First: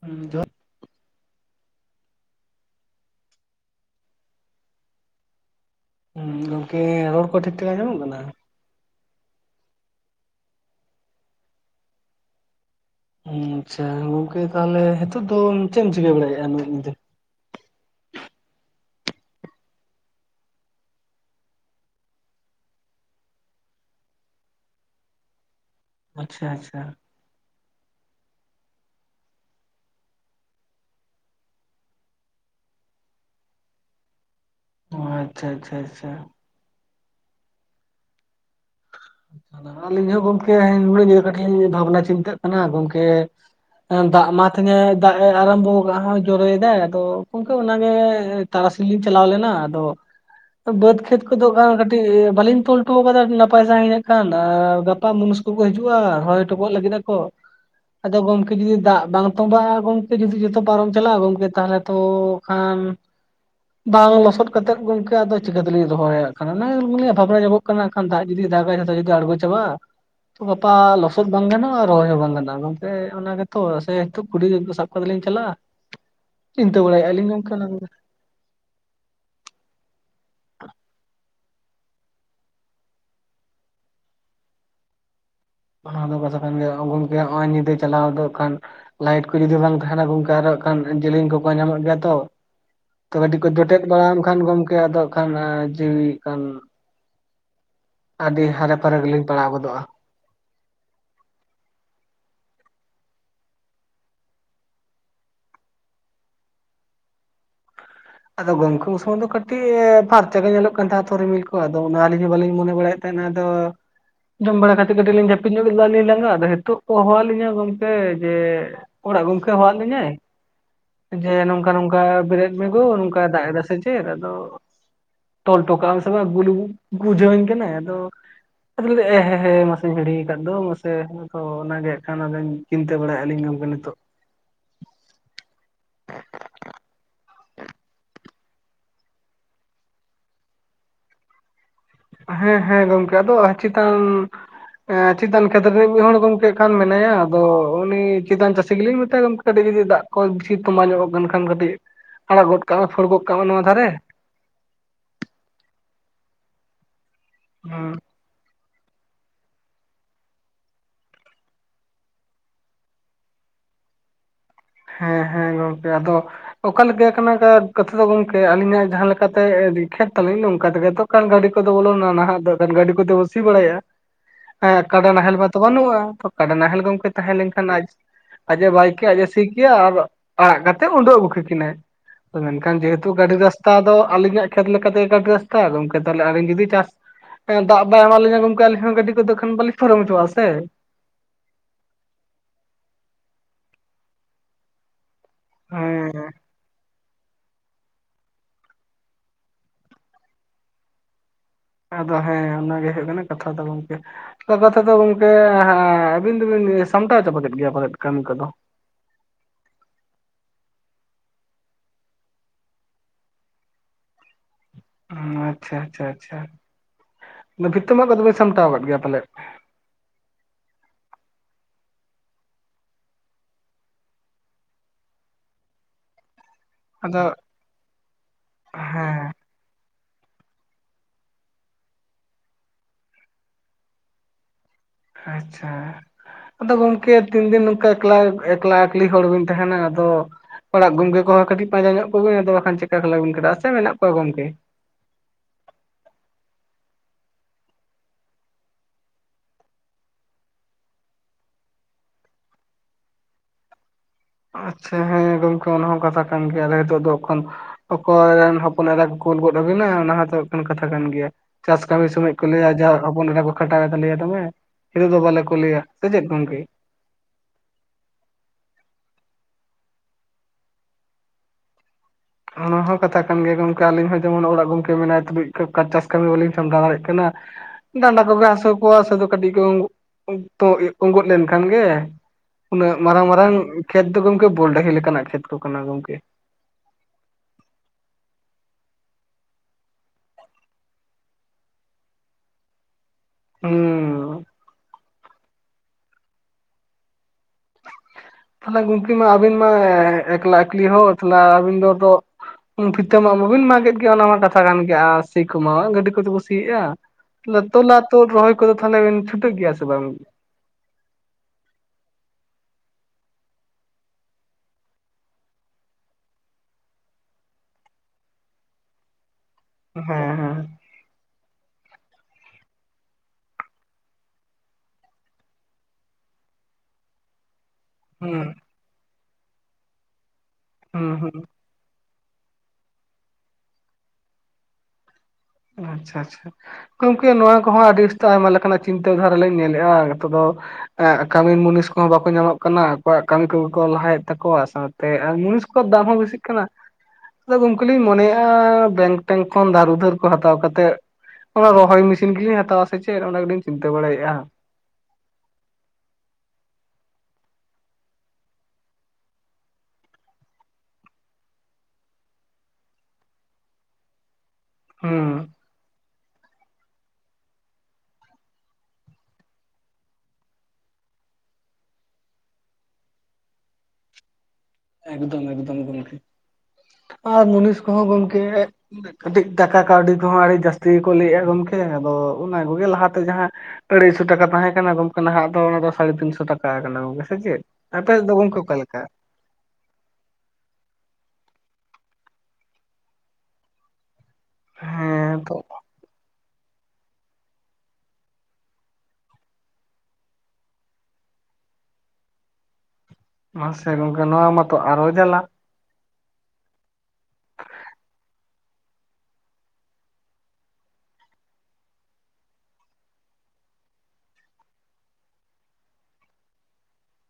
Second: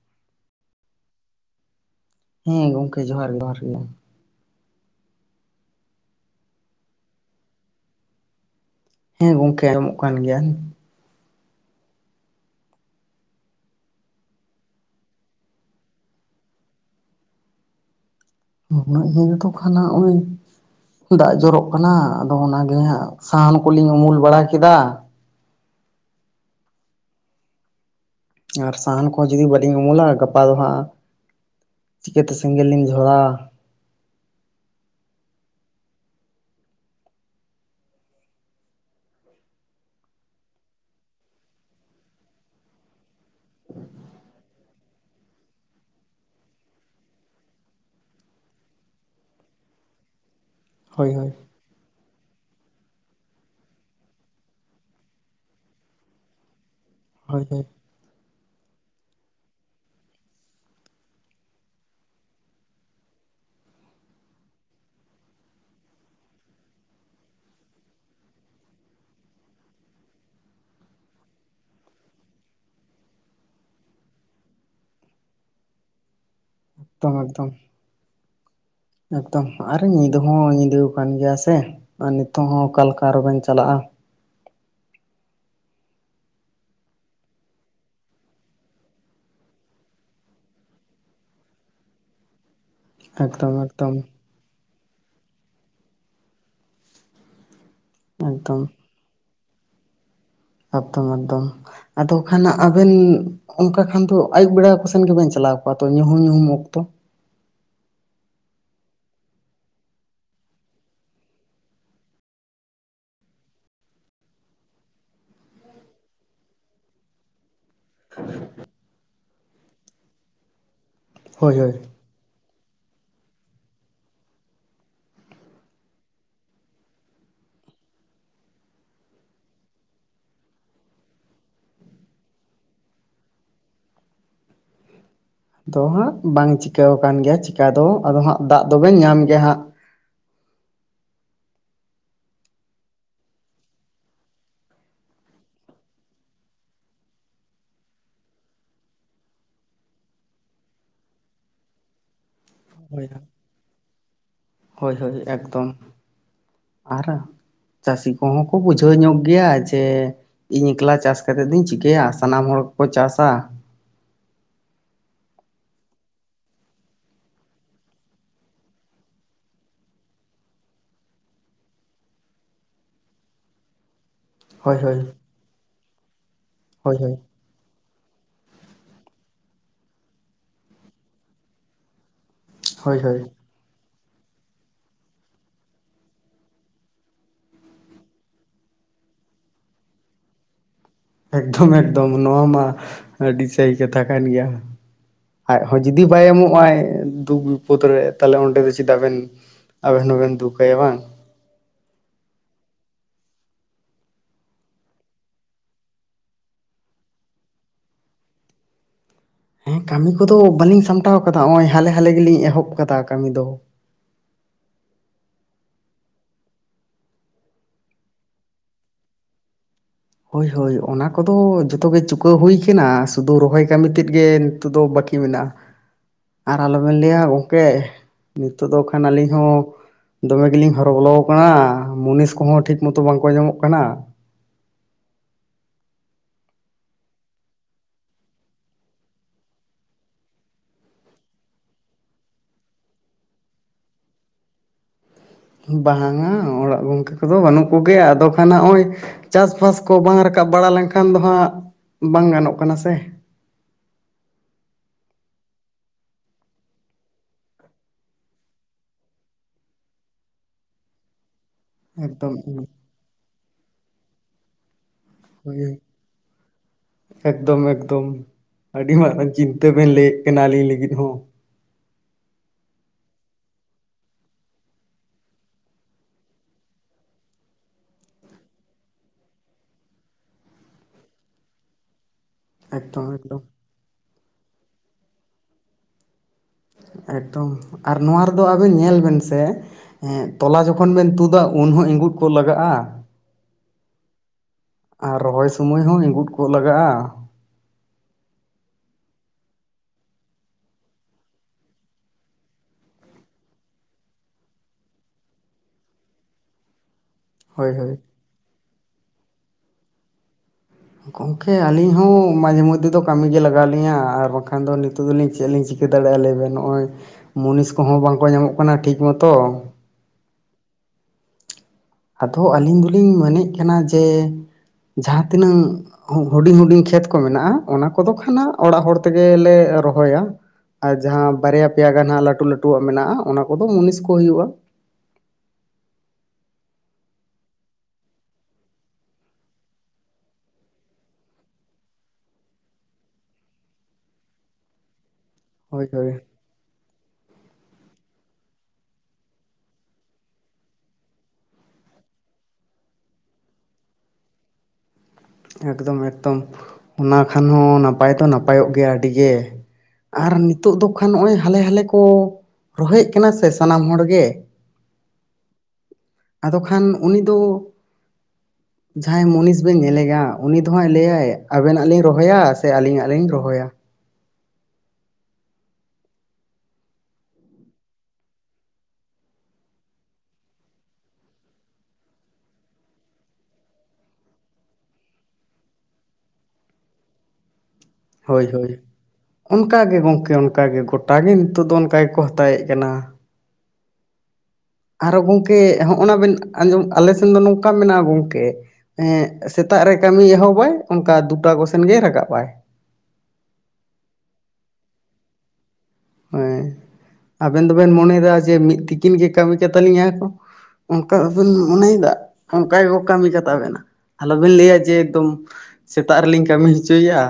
ᱦᱩᱸ ᱡᱚ ᱦᱮᱸ ᱜᱚᱝᱠᱮ ᱡᱚᱦᱟᱨ ᱡᱚᱦᱟᱨ ᱜᱮ᱾ ᱦᱮᱸ ᱜᱚᱝᱠᱮ ᱨᱚᱲ ᱠᱚ ᱴᱷᱤᱠ ᱴᱷᱟᱠ ᱧᱟᱢᱚᱜ ᱠᱟᱱᱟ? ᱦᱮᱸ ᱜᱚᱝᱠᱮ ᱟᱡᱚᱢᱚᱜ ᱠᱟᱱ ᱜᱮᱭᱟ᱾ ᱟᱪᱪᱷᱟ ᱜᱚᱝᱠᱮ ᱛᱟᱦᱚᱞᱮ ᱱᱤᱛᱚᱜ ᱫᱚ ᱪᱮᱫ ᱮᱢ ᱪᱤᱠᱟᱹ ᱵᱟᱲᱟᱭᱮᱫᱼᱟ ᱱᱩᱭ ᱧᱤᱫᱟᱹ? ᱩᱱᱟᱹᱜ ᱤᱭᱟᱹ [unintelligible] ᱳᱭ ᱫᱟᱜ ᱡᱚᱨᱚᱜ ᱠᱟᱱᱟ ᱟᱫᱚ ᱚᱱᱟ ᱜᱮ ᱦᱟᱸᱜ ᱥᱟᱦᱟᱱ ᱠᱚᱞᱤᱧ ᱩᱢᱩᱞ ᱵᱟᱲᱟ ᱠᱮᱫᱟ᱾ ᱟᱪᱪᱷᱟ ᱟᱪᱪᱷᱟ ᱟᱨ ᱥᱟᱦᱟᱱ ᱠᱚᱦᱚᱸ ᱡᱩᱫᱤ ᱵᱟᱹᱞᱤᱧ ᱩᱢᱩᱞᱟ ᱜᱟᱯᱟ ᱫᱚ ᱦᱟᱸᱜ? ᱪᱤᱠᱟᱹᱛᱮ ᱥᱮᱸᱜᱮ ᱞᱤᱧ ᱫᱷᱚᱨᱟᱣᱟ ᱚ ᱟᱪᱪᱷᱟ ᱟᱪᱪᱷᱟ ᱟᱪᱪᱷᱟ᱾ ᱟᱹᱞᱤᱧ ᱦᱚᱸ ᱜᱚᱝᱠᱮ ᱧᱤᱫᱟᱹ ᱠᱟᱴᱤᱡ ᱞᱤᱧ ᱵᱷᱟᱵᱱᱟ ᱪᱤᱱᱛᱟᱹᱜ ᱠᱟᱱᱟ ᱜᱚᱝᱠᱮ ᱫᱟᱜ ᱢᱟ ᱛᱮᱦᱤᱧ ᱫᱟᱜ ᱮ ᱟᱨᱟᱢᱵᱷᱚ ᱠᱟᱜ ᱦᱚᱸ ᱡᱚᱨᱚᱭᱫᱟᱭ ᱟᱫᱚ ᱜᱚᱢᱠᱮ ᱚᱱᱟᱜᱮ ᱛᱟᱨᱟᱥᱤᱧ ᱞᱤᱧ ᱪᱟᱞᱟᱣ ᱞᱮᱱᱟ ᱟᱫᱚ ᱵᱟᱹᱫᱽ ᱦᱳᱭ ᱠᱷᱮᱛ ᱦᱳᱭ ᱠᱚᱫᱚ ᱠᱟᱹᱴᱤᱡ ᱵᱟᱞᱤᱧ ᱛᱚᱞ ᱦᱚᱴᱚ ᱠᱟᱫᱟ ᱱᱟᱯᱟᱭ ᱥᱟᱺᱦᱤᱡ ᱠᱷᱟᱱ ᱜᱟᱯᱟ ᱢᱩᱱᱩᱥ ᱠᱚᱠᱚ ᱦᱤᱡᱩᱜᱼᱟ ᱨᱚᱦᱚᱭ ᱴᱚᱜ ᱞᱟᱹᱜᱤᱫ ᱟᱠᱚ᱾ ᱦᱳᱭ [unintelligible] ᱟᱫᱚ ᱜᱚᱢᱠᱮ ᱡᱩᱫᱤ ᱫᱟᱜ ᱵᱟᱝ ᱛᱚᱸᱵᱟᱜᱼᱟ ᱜᱚᱢᱠᱮ ᱡᱩᱫᱤ ᱡᱚᱛᱚ ᱯᱟᱨᱚᱢ ᱪᱟᱞᱟᱜᱼᱟ ᱜᱚᱢᱠᱮ ᱛᱟᱦᱚᱞᱮ ᱛᱚ, ᱠᱷᱟᱱ ᱵᱟᱝ ᱞᱚᱥᱚᱫ ᱠᱟᱛᱮᱫ ᱜᱚᱝᱠᱮ ᱟᱫᱚ ᱪᱤᱠᱟᱹ ᱛᱮᱞᱤᱧ ᱨᱚᱦᱚᱭᱟ ᱠᱟᱱᱟ ᱵᱷᱟᱵᱽᱱᱟ ᱧᱟᱢᱚᱜ ᱠᱟᱱᱟ ᱫᱟᱜ ᱡᱩᱫᱤ ᱫᱟᱜ ᱡᱚᱛᱚ ᱡᱩᱫᱤ ᱟᱲᱜᱳ ᱪᱟᱵᱟᱜ ᱟ᱾ ᱛᱚ ᱜᱟᱯᱟ ᱞᱚᱥᱚᱫ ᱵᱟᱝ ᱜᱟᱱᱚᱜᱼᱟ ᱟᱨ ᱨᱚᱦᱚᱭ ᱦᱚᱸ ᱵᱟᱝ ᱜᱟᱱᱚᱜ ᱜᱚᱝᱛᱮ ᱚᱱᱟ ᱜᱮᱛᱚ ᱥᱮᱛᱩ ᱠᱩᱰᱤ ᱥᱟᱵ ᱠᱟᱛᱮ ᱞᱤᱧ ᱪᱟᱞᱟᱜᱼᱟ ᱪᱤᱱᱛᱟᱹ ᱵᱟᱲᱟᱭᱟ ᱮᱠᱫᱚᱢ ᱟᱹᱞᱤᱧ ᱮᱠᱫᱚᱢ ᱜᱚᱢᱠᱮ ᱚᱱᱟ ᱠᱚᱜᱮ ᱮᱠᱫᱚᱢ ᱟᱨ ᱧᱤᱫᱟᱹ ᱦᱚᱸ ᱧᱤᱫᱟᱹ ᱟᱠᱟᱱ ᱜᱮᱭᱟ ᱥᱮ ᱟᱨ ᱱᱤᱛᱚᱜ ᱦᱚᱸ ᱚᱠᱟ ᱞᱮᱠᱟ ᱨᱮᱵᱮᱱ ᱪᱟᱞᱟᱜᱼᱟ᱾ ᱚᱱᱟ ᱫᱚ ᱠᱟᱛᱷᱟ ᱠᱟᱱ ᱜᱮᱭᱟ ᱜᱚᱢᱠᱮ ᱱᱚᱜᱼᱚᱭ ᱧᱤᱫᱟᱹ ᱪᱟᱞᱟᱣ ᱫᱚᱜ ᱠᱷᱟᱱ ᱞᱟᱭᱤᱴ ᱠᱚ ᱡᱩᱫᱤ ᱵᱟᱝ ᱛᱟᱦᱮᱱᱟ ᱜᱚᱝᱠᱮ ᱟᱨᱚ ᱦᱟᱜ ᱠᱷᱟᱱ ᱡᱮᱞᱮᱧ ᱠᱚᱠᱚ ᱧᱟᱢᱚᱜ ᱜᱮᱭᱟ ᱛᱚ᱾ ᱛᱚ ᱠᱟᱴᱤᱡ ᱠᱚ ᱮᱠᱫᱚᱢ ᱡᱚᱴᱮᱫ ᱮᱠᱫᱚᱢ ᱵᱟᱲᱟᱢ ᱠᱷᱟᱱ ᱜᱚᱢᱠᱮ ᱟᱫᱚ ᱠᱷᱟᱱ ᱡᱤᱣᱤ ᱠᱷᱟᱱ ᱟᱹᱰᱤ ᱮᱠᱫᱚᱢ ᱦᱟᱨᱮ ᱯᱷᱟᱨᱮ ᱜᱮᱞᱤᱧ ᱯᱟᱲᱟᱣ ᱜᱚᱫᱚᱜᱼᱟ᱾ ᱮᱠᱫᱚᱢ ᱮᱠᱫᱚᱢ ᱟᱫᱚ ᱠᱷᱟᱱ ᱟᱵᱮᱱ ᱚᱱᱠᱟ ᱠᱷᱟᱱ ᱫᱚ ᱟᱹᱭᱩᱵ ᱵᱮᱲᱟ ᱠᱚ ᱥᱮᱱ ᱜᱮ ᱵᱤᱱ ᱪᱟᱞᱟᱣ ᱠᱚᱜ ᱟ ᱛᱚ ᱧᱩᱦᱩᱢᱼᱧᱩᱦᱩᱢ ᱚᱠᱛᱚ᱾ ᱟᱫᱚ ᱜᱚᱝᱠᱮ ᱩᱱᱥᱩᱢᱟᱹᱭ ᱫᱚ ᱠᱟᱹᱴᱤᱡ ᱯᱷᱟᱨᱪᱟ ᱜᱮ ᱧᱮᱞᱚᱜ ᱠᱟᱱ ᱛᱟᱦᱮᱸᱱᱟᱛᱚ ᱨᱤᱢᱤᱞ ᱠᱚ ᱟᱫᱚ ᱟᱹᱞᱤᱧ ᱦᱚᱸ ᱵᱟᱞᱤᱧ ᱢᱚᱱᱮ ᱵᱟᱲᱟᱭᱮᱫ ᱛᱟᱦᱮᱸ ᱟᱫᱚ ᱡᱚᱢ ᱵᱟᱲᱟ ᱠᱟᱛᱮᱫ ᱠᱟᱹᱴᱤ ᱞᱤᱧ ᱡᱟᱹᱯᱤᱫ ᱧᱚᱜ ᱞᱮᱫᱟᱤᱧ ᱞᱟᱸᱜᱟ ᱟᱫᱚ ᱱᱤᱛᱚᱜ ᱦᱚᱣᱟᱞᱤᱧᱟ ᱜᱚᱢᱠᱮ ᱡᱮ ᱚᱲᱟᱜ ᱜᱚᱝᱠᱮ ᱦᱚᱣᱟᱜ ᱞᱤᱧᱟᱹᱭ ᱡᱮ ᱦᱳᱭ ᱱᱚᱝᱠᱟ ᱦᱳᱭ ᱱᱚᱝᱠᱟ ᱵᱮᱨ ᱜᱚ ᱱᱚᱝᱠᱟᱭ ᱫᱟᱜ ᱫᱟᱭ ᱥᱮ ᱪᱮᱫ? ᱛᱚᱞ ᱦᱚᱴᱚᱠᱟᱜ ᱥᱮ ᱵᱟᱝ ᱟᱹᱜ ᱵᱩᱡᱷᱟᱹᱣᱟᱹᱧ ᱠᱟᱱᱟ ᱟᱫᱚ, ᱟᱫᱚ ᱞᱟᱹᱭᱮᱜ ᱟ ᱦᱮ ᱦᱮᱸ ᱢᱟᱥᱮᱧ ᱡᱤᱲᱤᱧ ᱟᱠᱟᱫ ᱫᱚ ᱢᱟᱥᱮ ᱚᱱᱟ ᱜᱮ ᱦᱟᱸᱜ ᱠᱷᱟᱱ ᱪᱤᱱᱛᱟᱹ ᱵᱟᱲᱟᱭᱮᱫ ᱞᱤᱧ ᱜᱚᱢᱠᱮ ᱱᱤᱛᱚᱜ ᱟᱫᱚ ᱦᱟᱸᱜ ᱵᱟᱝ ᱪᱤᱠᱟᱹᱣ ᱟᱠᱟᱱ ᱜᱮᱭᱟ ᱪᱤᱠᱟᱹ ᱫᱚ ᱟᱫᱚ ᱦᱟᱸᱜ ᱫᱟᱜ ᱫᱚᱵᱮᱱ ᱧᱟᱢ ᱜᱮᱭᱟ ᱦᱟᱸᱜ ᱦᱮᱸ ᱦᱮᱸ ᱜᱚᱝᱠᱮ ᱟᱫᱚ ᱪᱮᱛᱟᱱ ᱪᱮᱛᱟᱱ ᱠᱷᱮᱛ ᱨᱤᱱᱤᱡ ᱢᱤᱫ ᱦᱚᱲ ᱜᱚᱢᱠᱮ ᱠᱷᱟᱱ ᱢᱮᱱᱟᱭᱟ ᱟᱫᱚ ᱩᱱᱤ ᱪᱮᱛᱟᱱ ᱪᱟᱹᱥᱤ ᱜᱮᱞᱤᱧ ᱢᱮᱛᱟᱭ ᱜᱚᱢᱠᱮ ᱠᱟᱹᱴᱤᱡ ᱡᱩᱫᱤ ᱫᱟᱜ ᱠᱚ ᱵᱤᱥᱤ ᱛᱚᱢᱵᱟ ᱧᱚᱜ ᱠᱟᱱ ᱠᱷᱟᱱ ᱠᱟᱹᱴᱤᱡ ᱟᱲᱟᱜ ᱜᱚᱫ ᱠᱟᱜ ᱢᱮ ᱯᱷᱩᱲ ᱦᱳᱭ ᱜᱚᱜ ᱦᱳᱭ ᱠᱟᱜ ᱢᱮ ᱱᱚᱣᱟ ᱫᱷᱟᱨᱮ ᱦᱳᱭ ᱦᱳᱭ ᱮᱠᱫᱚᱢ ᱟᱨ ᱦᱩᱸ ᱪᱟᱹᱥᱤ ᱠᱚᱦᱚᱸ ᱠᱚ ᱵᱩᱡᱷᱟᱹᱣ ᱧᱚᱜᱽ ᱜᱮᱭᱟ ᱡᱮ ᱤᱧ ᱮᱠᱞᱟ ᱪᱟᱥ ᱠᱟᱛᱮᱫ ᱫᱩᱧ ᱪᱤᱠᱟᱹᱭᱟ ᱥᱟᱱᱟᱢ ᱦᱚᱲ ᱜᱮ ᱠᱚ ᱪᱟᱥᱟ᱾ ᱦᱮᱸ ᱦᱮᱸ, ᱜᱚᱝᱠᱮ ᱟᱫᱚᱼᱼ ᱚᱠᱟᱞᱮᱠᱟ ᱠᱟᱱᱟ ᱠᱟᱛᱷᱟ ᱫᱚ ᱜᱚᱝᱠᱮ ᱟᱹᱞᱤᱧᱟᱜ ᱡᱟᱦᱟᱸ ᱞᱮᱠᱟ ᱞᱮᱠᱟᱛᱮ ᱠᱷᱮᱛ ᱛᱟᱹᱞᱤᱧ ᱚᱱᱠᱟ ᱛᱮᱜᱮ ᱛᱚᱼᱼ ᱟᱱ ᱜᱟᱹᱰᱤ ᱠᱚᱫᱚ ᱵᱚᱞᱮ ᱱᱟᱦᱟᱜ ᱫᱚ ᱦᱟᱜ ᱠᱷᱟᱱ ᱜᱟᱹᱰᱤ ᱠᱚᱛᱮ ᱥᱤ ᱵᱟᱲᱟᱭᱟ᱾ ᱦᱳᱭ ᱦᱮᱸ ᱦᱳᱭ ᱠᱟᱰᱟ ᱱᱟᱦᱮᱞ ᱢᱟᱛᱚ ᱵᱟᱹᱱᱩᱜᱼᱟ, ᱛᱚ ᱠᱟᱰᱟ ᱱᱟᱦᱮᱞ ᱦᱳᱭ ᱜᱚᱢᱠᱮ ᱦᱳᱭ ᱛᱟᱦᱮᱸ ᱞᱮᱱᱠᱷᱟᱱ ᱟᱡᱼᱼ ᱟᱡ ᱮ ᱵᱟᱭ ᱠᱮᱭᱟ ᱟᱡ ᱮ ᱥᱤ ᱠᱮᱭᱟ ᱟᱨ ᱟᱲᱟᱜ ᱠᱟ ᱠᱟᱛᱮᱫ ᱩᱰᱟᱹᱜ ᱟᱹᱜᱩ ᱠᱮ ᱠᱤᱱᱟᱭ᱾ ᱢᱮᱱᱠᱷᱟᱱ ᱦᱳᱭ ᱡᱮᱦᱮᱛᱩ ᱦᱳᱭ ᱜᱟᱹᱰᱤ ᱨᱟᱥᱛᱟ ᱫᱚ ᱟᱞᱤᱧᱟᱜ ᱠᱷᱮᱛ ᱞᱮᱠᱟ ᱛᱮᱜᱮ ᱜᱟᱹᱰᱤ ᱨᱟᱥᱛᱟ ᱜᱚᱝᱠᱮ ᱛᱟᱦᱚᱞᱮ ᱟᱹᱞᱤᱧ ᱡᱩᱫᱤ ᱪᱟᱥᱼᱼ ᱦᱮᱸ ᱫᱟᱜ ᱵᱟᱭ ᱮᱢᱟᱞᱤᱧᱟ ᱜᱚᱢᱠᱮ ᱟᱞᱤᱧ ᱦᱚᱸ ᱜᱟᱹᱰᱤ ᱠᱚᱫᱚ ᱮᱠᱷᱟᱱ ᱵᱟᱞᱤᱧ ᱯᱷᱨᱚᱢ ᱦᱚᱪᱚᱜᱼᱟ ᱥᱮ᱾ ᱮᱠᱫᱚᱢ ᱮᱠᱫᱚᱢ ᱱᱚᱣᱟ ᱢᱟ ᱟᱹᱰᱤ ᱥᱟᱹᱦᱤ ᱠᱟᱛᱷᱟ ᱠᱟᱱ ᱜᱮᱭᱟ᱾ ᱟᱡ ᱦᱚᱸ ᱡᱩᱫᱤ ᱦᱮᱸ ᱵᱟᱭ ᱮᱢᱚᱜᱼ ᱟᱭ ᱫᱩᱼᱼ ᱫᱩᱠ ᱨᱮ ᱛᱟᱦᱚᱞᱮ ᱚᱸᱰᱮ ᱫᱚ ᱪᱮᱫᱟᱜ ᱵᱮᱱ ᱟᱵᱮᱱ ᱦᱚᱸᱵᱮᱱ ᱫᱩᱠᱟᱭᱟ ᱵᱟᱝ᱾ ᱟᱫᱚ ᱦᱮᱸ ᱚᱱᱟ ᱜᱮ ᱦᱩᱭᱩᱜ ᱠᱟᱱᱟ ᱠᱟᱛᱷᱟ ᱫᱚ ᱜᱚᱝᱠᱮ᱾ ᱚᱱᱠᱟ ᱠᱟᱛᱷᱟ ᱫᱚ ᱜᱚᱝᱠᱮ ᱟᱹᱵᱤᱱ ᱫᱚᱵᱤᱱ ᱥᱟᱢᱴᱟᱣ ᱪᱟᱵᱟ ᱠᱮᱫ ᱜᱮᱭᱟ ᱯᱟᱞᱮᱫ ᱠᱟᱹᱢᱤ ᱠᱚᱫᱚ? ᱦᱮᱸ ᱠᱟᱹᱢᱤ ᱠᱚᱫᱚ ᱵᱟᱹᱞᱤᱧ ᱥᱟᱢᱴᱟᱣ ᱟᱠᱟᱫᱟ ᱱᱚᱜᱼᱚᱭ ᱦᱟᱞᱮ ᱦᱟᱞᱮ ᱜᱮᱞᱤᱧ ᱮᱦᱚᱵ ᱟᱠᱟᱫᱟ ᱠᱟᱹᱢᱤ ᱫᱚ। ᱟᱪᱪᱷᱟ ᱟᱪᱪᱷᱟ ᱟᱪᱪᱷᱟ ᱵᱷᱤᱛᱟᱹ ᱢᱟᱜ ᱠᱚᱫᱚ ᱵᱤᱱ ᱥᱟᱢᱴᱟᱣ ᱟᱠᱟᱫ ᱜᱮᱭᱟ ᱯᱟᱞᱮᱫ? ᱦᱳᱭ ᱦᱳᱭ, ᱚᱱᱟ ᱠᱚᱫᱚ ᱡᱚᱛᱚ ᱜᱮ ᱪᱩᱠᱟᱹᱣ ᱦᱩᱭ ᱠᱟᱱᱟ ᱥᱩᱫᱷᱩ ᱨᱚᱦᱚᱭ ᱠᱟᱹᱢᱤ ᱛᱮᱫ ᱜᱮ ᱱᱤᱛᱚᱜ ᱫᱚ ᱵᱟᱹᱠᱤ ᱢᱮᱱᱟᱜᱼᱟ ᱾ [inaudible] ᱟᱨ ᱟᱞᱚᱵᱮᱱ ᱞᱟᱹᱭᱟ ᱟᱫᱚ ᱜᱚᱢᱠᱮ ᱱᱤᱛᱚᱜ ᱫᱚ ᱠᱷᱟᱱ ᱦᱮᱸ ᱟᱹᱞᱤᱧ ᱦᱚᱸᱼᱼ ᱫᱚᱢᱮ ᱜᱮᱞᱤᱧ ᱦᱚᱨᱚ ᱵᱚᱞᱚ ᱟᱠᱟᱱᱟ, ᱢᱩᱱᱤᱥ ᱠᱚᱦᱚᱸ ᱴᱷᱤᱠ ᱢᱚᱛᱚ ᱵᱟᱝᱠᱚ ᱧᱟᱢᱚᱜ ᱠᱟᱱᱟ ᱾ ᱟᱪᱪᱷᱟ ᱾ ᱟᱫᱚ ᱜᱚᱝᱠᱮ ᱛᱤᱱ ᱫᱤᱱ ᱱᱚᱝᱠᱟ ᱮᱠᱞᱟ ᱮᱠᱞᱟ ᱮᱠᱞᱤ ᱦᱚᱲ ᱵᱮᱤᱱ ᱛᱟᱦᱮᱱᱟ, ᱟᱫᱚ? ᱚᱲᱟᱜ ᱜᱚᱢᱠᱮ ᱠᱚᱦᱚᱸ ᱠᱟᱹᱴᱤᱡ ᱯᱟᱸᱡᱟ ᱧᱚᱜ ᱠᱚᱵᱤᱱ ᱟᱫᱚ ᱵᱟᱠᱷᱟᱱ ᱪᱮᱠᱠᱟ ᱮᱠᱞᱟ ᱟᱹᱵᱤᱱ ᱠᱟᱱᱟ ᱥᱮ ᱢᱮᱱᱟᱜ ᱠᱚᱣᱟ ᱜᱚᱝᱠᱮ? ᱵᱟᱝᱟ ᱚᱲᱟᱜ ᱜᱚᱝᱠᱮ ᱠᱚᱫᱚ ᱵᱟᱹᱱᱩᱜ ᱠᱚᱜᱮᱭᱟ ᱟᱫᱚ ᱠᱷᱟᱱ ᱱᱚᱜᱼᱚᱭᱼᱼ ᱪᱟᱥᱼᱵᱟᱥ ᱠᱚ ᱵᱟᱝ ᱨᱟᱠᱟᱵ ᱵᱟᱲᱟ ᱞᱮᱱᱠᱷᱟᱱ ᱫᱚ ᱦᱟᱸᱜ ᱵᱟᱝ ᱜᱟᱱᱚᱜ ᱠᱟᱱᱟ ᱥᱮ ᱾ ᱟᱪᱪᱷᱟ, ᱦᱮᱸ ᱜᱚᱝᱠᱮ ᱚᱱᱟ ᱦᱚᱸ ᱠᱟᱛᱷᱟ ᱠᱟᱱ ᱜᱮᱭᱟᱞᱮ ᱱᱤᱛᱚᱜ ᱫᱚ ᱮᱠᱷᱚᱱᱼᱼ ᱚᱠᱚᱭ ᱨᱮᱱ ᱦᱚᱯᱚᱱ ᱮᱨᱟ ᱠᱚ ᱠᱩᱞ ᱜᱚᱫ ᱟᱹᱵᱤᱱᱟ ᱚᱱᱟ ᱦᱚᱸᱛᱚ ᱦᱟᱜᱠᱷᱟᱱ ᱠᱟᱛᱷᱟ ᱠᱟᱱ ᱜᱮᱭᱟ ᱾ ᱪᱟᱥ ᱠᱟᱹᱢᱤ ᱮᱠᱫᱚᱢ ᱥᱚᱢᱚᱭ ᱠᱚ ᱞᱟᱹᱭᱟ ᱡᱟ ᱦᱚᱯᱚᱱ ᱮᱨᱟ ᱠᱚ ᱠᱷᱟᱴᱟᱣᱮ ᱛᱟᱞᱮᱭᱟ ᱫᱚᱢᱮ ᱾ ᱦᱤᱛᱳᱜ ᱫᱚ ᱵᱟᱞᱮ ᱦᱳᱭ ᱠᱩᱞᱮᱭᱟ ᱥᱮ ᱪᱮᱫ ᱜᱚᱝᱠᱮ? ᱮᱠᱫᱚᱢ ᱮᱠᱫᱚᱢ, ᱟᱹᱰᱤ ᱢᱟᱨᱟᱝ ᱪᱤᱱᱛᱟᱹ ᱵᱮᱱ ᱞᱟᱹᱭᱮᱫ ᱠᱟᱱᱟ ᱟᱹᱞᱤᱧ ᱞᱟᱹᱜᱤᱫ ᱦᱚᱸ ᱾ ᱚᱱᱟ ᱦᱚᱸ ᱠᱟᱛᱷᱟ ᱠᱟᱱ ᱜᱮᱭᱟ ᱜᱚᱝᱠᱮ ᱟᱞᱤᱧ ᱦᱚᱸ ᱡᱮᱢᱚᱱ ᱚᱲᱟᱜ ᱜᱚᱝᱠᱮ ᱢᱮᱱᱟᱭᱟ ᱛᱩᱞᱩᱡ ᱪᱟᱥ ᱠᱟᱹᱢᱤ ᱵᱟᱹᱞᱤᱧ ᱥᱟᱢᱴᱟᱣ ᱫᱟᱲᱮᱭᱟᱜ ᱠᱟᱱᱟ ᱾ ᱰᱟᱸᱰᱟ ᱠᱚᱜᱮ ᱦᱟᱹᱥᱩ ᱠᱚᱣᱟ ᱥᱩᱫᱩ ᱠᱟᱹᱴᱤᱡ ᱠᱚ ᱳᱜᱳᱫ ᱳᱜᱳᱫ ᱞᱮᱱᱠᱷᱟᱱ ᱜᱮ ᱾ ᱩᱱᱟᱹᱜ ᱮᱠᱫᱚᱢ ᱢᱟᱨᱟᱝ ᱮᱠᱫᱚᱢ ᱢᱟᱨᱟᱝ ᱠᱷᱮᱛ ᱫᱚ ᱜᱚᱝᱠᱮ ᱵᱚᱞᱰᱟᱦᱤ ᱞᱮᱠᱟᱱᱟᱜ ᱠᱷᱮᱛ ᱠᱚ ᱠᱟᱱᱟ ᱜᱚᱝᱠᱮ ᱾ ᱮᱠᱫᱚᱢ, ᱟᱨ ᱱᱚᱣᱟ ᱨᱮᱫᱚ ᱟᱵᱮᱱ ᱧᱮᱞ ᱵᱮᱱ ᱥᱮ ᱾ ᱦᱮᱸ ᱛᱚᱞᱟ ᱡᱚᱠᱷᱚᱱ ᱵᱮᱱ ᱛᱩᱫᱟ ᱩᱱ ᱦᱚᱸ ᱤᱸᱜᱩᱫ ᱠᱚᱜ ᱞᱟᱜᱟᱜᱼᱟ ᱾ ᱦᱩᱸ᱾ ᱟᱨ ᱨᱚᱦᱚᱭ ᱥᱳᱢᱳᱭ ᱦᱚᱸ ᱤᱸᱜᱩᱫ ᱠᱚᱜ ᱞᱟᱜᱟᱜᱼᱟ ᱾ ᱛᱟᱦᱞᱮ ᱜᱚᱝᱠᱮ ᱢᱟ ᱟᱹᱵᱤᱱ ᱢᱟ ᱮᱠᱞᱟ ᱮᱠᱞᱤ ᱦᱚᱲ ᱛᱷᱟᱞᱮ ᱟᱵᱤᱱ ᱫᱚ ᱟᱫᱚᱼᱼ ᱵᱷᱤᱛᱟᱹ ᱢᱟᱜ ᱢᱟᱵᱤᱱ ᱢᱟᱜ ᱮᱫ ᱜᱮ ᱚᱱᱟ ᱢᱟ ᱠᱟᱛᱷᱟ ᱠᱟᱱ ᱜᱮᱭᱟ ᱟᱨ ᱥᱤ ᱠᱚᱢᱟ ᱜᱟᱹᱰᱤ ᱠᱚᱛᱮ ᱠᱚ ᱥᱤᱭᱮᱜᱼᱟ ᱾ ᱦᱳᱭ ᱦᱳᱭ ᱛᱚᱞᱟ ᱛᱳᱫ ᱨᱚᱦᱚᱭ ᱠᱚᱫᱚ ᱛᱟᱦᱚᱞᱮ ᱵᱤᱱ ᱪᱷᱩᱴᱟᱹᱜ ᱜᱮᱭᱟ ᱥᱮ ᱵᱟᱝ? ᱜᱚᱝᱠᱮ ᱟᱹᱞᱤᱧ ᱦᱚᱸ ᱢᱟᱡᱷᱮ ᱢᱚᱫᱽᱫᱷᱮ ᱫᱚ ᱠᱟᱹᱢᱤ ᱜᱮ ᱞᱟᱜᱟᱣ ᱞᱤᱧᱟᱹ ᱟᱨ ᱵᱟᱝᱠᱷᱟᱱ ᱫᱚ ᱱᱤᱛᱚᱜ ᱫᱚᱞᱤᱧ ᱪᱮᱫ ᱞᱤᱧ ᱪᱤᱼᱼ ᱠᱟᱹ ᱫᱟᱲᱮᱭᱟᱜᱼᱟ ᱞᱮᱵᱮᱱ ᱱᱚᱜᱼᱚᱭ ᱢᱩᱱᱤᱥ ᱠᱚᱦᱚᱸ ᱵᱟᱝᱠᱚ ᱧᱟᱢᱚᱜ ᱠᱟᱱᱟ ᱴᱷᱤᱠ ᱢᱚᱛᱚ ᱾ ᱦᱮᱸ ᱦᱮᱸ ᱾ ᱟᱫᱚ ᱟᱹᱞᱤᱧ ᱫᱚᱞᱤᱧ ᱢᱮᱱᱮᱫ ᱠᱟᱱᱟ ᱡᱮᱼᱼ ᱡᱟᱦᱟᱸ ᱛᱤᱱᱟᱹᱝ ᱦᱩᱰᱤᱧ ᱦᱩᱰᱤᱧ ᱠᱷᱮᱛ ᱠᱚ ᱢᱮᱱᱟᱜᱼᱟ, ᱚᱱᱟᱼᱼ ᱠᱚᱫᱚ ᱦᱩᱸ ᱠᱷᱚᱱᱟᱜ ᱚᱲᱟᱜ ᱦᱚᱲ ᱛᱮᱜᱮ ᱞᱮ ᱨᱚᱦᱚᱭᱟ ᱟᱨ ᱦᱩᱸ ᱡᱟᱦᱟᱸ ᱦᱩᱸ ᱵᱟᱨᱭᱟᱼᱼ ᱯᱮᱭᱟ ᱜᱟᱱ ᱦᱟᱜ ᱞᱟᱹᱴᱩ ᱞᱟᱹᱴᱩᱣᱟᱜ ᱢᱮᱱᱟᱜᱼᱟ, ᱚᱱᱟ ᱠᱚᱫᱚ ᱢᱩᱱᱤᱥ ᱠᱚ ᱦᱩᱭᱩᱜᱼᱟ ᱾ ᱟᱪᱪᱷᱟ ᱟᱪᱪᱷᱟ ᱾ ᱜᱚᱝᱠᱮ ᱱᱚᱣᱟ ᱠᱚᱦᱚᱸ ᱟᱹᱰᱤᱥᱛᱟ ᱟᱭᱢᱟ ᱞᱮᱠᱟᱱᱟᱜ ᱪᱤᱱᱛᱟᱹ ᱫᱷᱟᱨᱟ ᱞᱮᱧ ᱧᱮᱞᱮᱜᱼᱟ ᱱᱤᱛᱚᱜ ᱫᱚ ᱾ ᱮᱜ ᱠᱟᱹᱢᱤᱱ ᱢᱩᱱᱤᱥ ᱠᱚᱦᱚᱸ ᱵᱟᱠᱚ ᱧᱟᱢᱚᱜ ᱠᱟᱱᱟ‌, ᱟᱠᱚᱣᱟᱜ ᱠᱟᱹᱢᱤ ᱠᱚᱜᱮ ᱠᱚ ᱞᱟᱦᱟᱭᱮᱫ ᱛᱟᱠᱚᱣᱟ ᱥᱟᱶᱛᱮ ᱢᱩᱱᱤᱥᱼᱼ ᱠᱚ ᱦᱳᱭ ᱵᱟᱠᱚ ᱦᱳᱭ ᱵᱮᱥᱤᱜ ᱠᱟᱱᱟ ᱟᱫᱚ ᱜᱚᱝᱠᱮ ᱞᱤᱧ ᱢᱚᱱᱮᱭᱮᱜᱼᱟ ᱵᱮᱝᱠ ᱴᱮᱝᱠ ᱠᱷᱚᱱ ᱫᱷᱟᱨ ᱩᱫᱷᱟᱹᱨᱼᱼ ᱦᱟᱛᱟᱣ ᱠᱟᱛᱮᱫ ᱚᱱᱟ ᱨᱚᱦᱚᱭ ᱢᱮᱥᱤᱱ ᱜᱮᱞᱤᱧ ᱦᱟᱛᱟᱣᱟ ᱥᱮ ᱪᱮᱫ ᱚᱱᱟ ᱜᱮᱞᱤᱧ ᱪᱤᱱᱛᱟᱹ ᱵᱟᱲᱟᱭᱮᱫᱼᱟ ᱾ ᱮᱠᱫᱚᱢ ᱮᱠᱫᱚᱢ ᱚᱱᱟ ᱠᱷᱟᱱ ᱦᱚᱸ ᱱᱟᱯᱟᱭ ᱫᱚ ᱱᱟᱯᱟᱭᱚᱜ ᱜᱮᱭᱟ ᱟᱹᱰᱤ ᱜᱮ ᱾ ᱟᱨ ᱱᱤᱛᱚᱜ ᱫᱚ ᱠᱷᱟᱱ ᱱᱚᱜᱼᱚᱭ ᱦᱟᱞᱮ ᱦᱟᱞᱮ ᱠᱚ ᱨᱚᱦᱮᱫ ᱠᱟᱱᱟ ᱥᱮ ᱥᱟᱱᱟᱢ ᱦᱚᱲ ᱜᱮ ᱾ ᱦᱩᱸ, ᱟᱫᱚ ᱠᱷᱟᱱ ᱩᱱᱤ ᱫᱚ ᱡᱟᱦᱟᱸᱭ ᱢᱩᱱᱤᱥ ᱵᱮ ᱧᱮᱞᱮᱭᱟ ᱩᱱᱤ ᱫᱚ ᱦᱟᱸᱜᱭ ᱞᱟᱹᱭᱟᱭ ᱟᱵᱮᱱᱟᱜ ᱞᱤᱧ ᱨᱚᱦᱚᱭᱟ ᱥᱮ ᱟᱹᱞᱤᱧᱟᱜ ᱞᱤᱧ ᱨᱚᱦᱚᱭᱟ ᱾ ᱮᱠᱫᱚᱢ ᱮᱠᱫᱚᱢ ᱜᱚᱢᱠᱮ, ᱟᱨ ᱢᱩᱱᱤᱥ ᱠᱚᱦᱚᱸ ᱜᱚᱢᱠᱮ ᱠᱟᱹᱴᱤᱡ ᱴᱟᱠᱟ ᱠᱟᱹᱣᱰᱤ ᱠᱚᱦᱚᱸ ᱟᱹᱰᱤ ᱡᱟᱹᱥᱛᱤ ᱜᱮᱠᱚ ᱞᱟᱹᱭᱮᱫᱼᱟ ᱜᱚᱢᱠᱮ ᱟᱫᱚ ᱚᱱᱟ ᱠᱚᱜᱮ ᱞᱟᱦᱟᱛᱮ ᱡᱟᱦᱟᱸ ᱟᱹᱲᱟᱹᱭᱥᱚ ᱴᱟᱠᱟ ᱛᱟᱦᱮᱸ ᱠᱟᱱᱟ ᱜᱚᱢᱠᱮ ᱱᱟᱦᱟᱜ ᱫᱚ ᱚᱱᱟ ᱫᱚ ᱥᱟᱲᱮ ᱛᱤᱱ ᱥᱚ ᱴᱟᱠᱟ ᱟᱠᱟᱱᱟ ᱜᱚᱝᱠᱮ ᱥᱮ ᱪᱮᱫ? ᱟᱯᱮ ᱫᱚ ᱦᱳᱭ ᱜᱚᱢᱠᱮ ᱦᱳᱭ ᱚᱠᱟ ᱞᱮᱠᱟ ᱚᱱᱠᱟᱜᱮ ᱜᱚᱢᱠᱮ ᱚᱱᱠᱟᱜᱮ ᱜᱚᱴᱟ ᱜᱮ ᱱᱤᱛᱚᱜ ᱫᱚ ᱚᱱᱠᱟ ᱜᱮᱠᱚ ᱦᱟᱛᱟᱣᱮᱫ ᱠᱟᱱᱟ ᱾ ᱟᱨᱚ ᱦᱮᱸ ᱛᱚ ᱜᱚᱢᱠᱮ ᱦᱚᱸᱜᱼᱚ ᱱᱟ ᱵᱮᱱ ᱟᱸᱡᱚᱢ ᱟᱞᱮ ᱥᱮᱱ ᱫᱚ ᱱᱚᱝᱠᱟ ᱢᱮᱱᱟᱜᱼᱟ ᱜᱚᱢᱠᱮ, ᱥᱮᱛᱟᱜ ᱨᱮ ᱠᱟᱹᱢᱤ ᱮᱦᱚᱵᱟᱭ ᱚᱱᱠᱟ ᱫᱩᱴᱟ ᱠᱚᱥᱮᱱ ᱜᱮᱭ ᱨᱟᱠᱟᱵᱟᱭ ᱾ ᱢᱟᱥᱮ ᱜᱚᱝᱠᱮ ᱱᱚᱣᱟ ᱢᱟᱛᱚ ᱟᱨᱚ ᱡᱟᱞᱟ ᱾ ᱦᱮᱸ ᱟᱵᱮᱱ ᱫᱚᱵᱮᱱ ᱢᱚᱱᱮᱭᱮᱫᱟ ᱡᱮ ᱢᱤᱫ ᱛᱤᱠᱤᱱ ᱜᱮ ᱠᱟᱹᱢᱤ ᱠᱟᱛᱟᱞᱤᱧᱟ ᱮᱦᱚᱵ-ᱟ ᱚᱱᱠᱟ ᱵᱮᱱ ᱢᱚᱱᱮᱭ ᱫᱟ ᱚᱱᱠᱟ ᱜᱮᱠᱚ ᱠᱟᱹᱢᱤ ᱠᱟᱛᱟ ᱵᱮᱱᱟ᱾ ᱟᱞᱚᱵᱤᱱ ᱞᱟᱹᱭᱟ ᱡᱮ ᱮᱠᱫᱚᱢᱼᱼ ᱥᱮᱛᱟᱜ ᱨᱮᱞᱤᱞ ᱠᱟᱹᱢᱤ ᱦᱚᱪᱚᱭᱟ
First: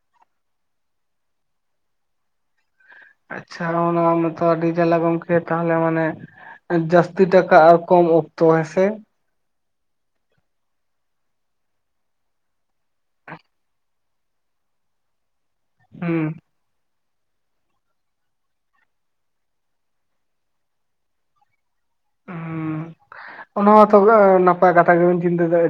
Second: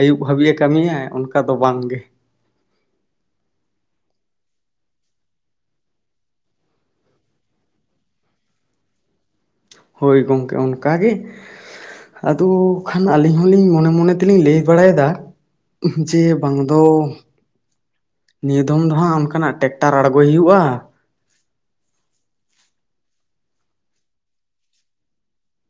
ᱟᱹᱭᱩᱵ ᱦᱟᱹᱵᱤᱡᱼᱮ ᱠᱟᱹᱢᱤᱭᱟ ᱚᱱᱠᱟ ᱫᱚ ᱵᱟᱝᱜᱮ ᱾ ᱟᱪᱪᱷᱟ ᱚᱱᱟ ᱢᱟᱛᱚ ᱟᱰᱤ ᱡᱟᱞᱟ ᱜᱚᱝᱠᱮ ᱛᱚ, ᱛᱟᱦᱚᱞᱮ ᱢᱟᱱᱮ ᱡᱟᱹᱥᱛᱤ ᱴᱟᱠᱟ ᱟᱨ ᱠᱚᱢ ᱚᱠᱛᱚ ᱦᱮᱥᱮ᱾ ᱦᱳᱭ ᱜᱚᱢᱠᱮ ᱚᱱᱠᱟ ᱜᱮ ᱾ ᱟᱫᱚ ᱠᱷᱟᱱ ᱟᱹᱞᱤᱧ ᱦᱚᱞᱤᱧ ᱢᱚᱱᱮ ᱢᱚᱱᱮ ᱛᱮᱞᱤᱧ ᱞᱟᱹᱭ ᱵᱟᱲᱟᱭᱮᱫᱟ ᱾ ᱡᱮ ᱦᱩᱸ ᱵᱟᱝ ᱫᱚᱼᱼ ᱱᱤᱭᱟᱹ ᱫᱚᱢ ᱫᱚ ᱦᱟᱸᱜ ᱚᱱᱠᱟᱱᱟᱜ ᱴᱮᱠᱴᱟᱨ ᱟᱬᱜᱚᱭ ᱦᱩᱭᱩᱜᱼᱟ᱾ ᱦᱩᱸ ᱚᱱᱟ ᱢᱟᱛᱚ ᱱᱟᱯᱟᱭ ᱠᱟᱛᱷᱟ ᱜᱮᱵᱮᱱ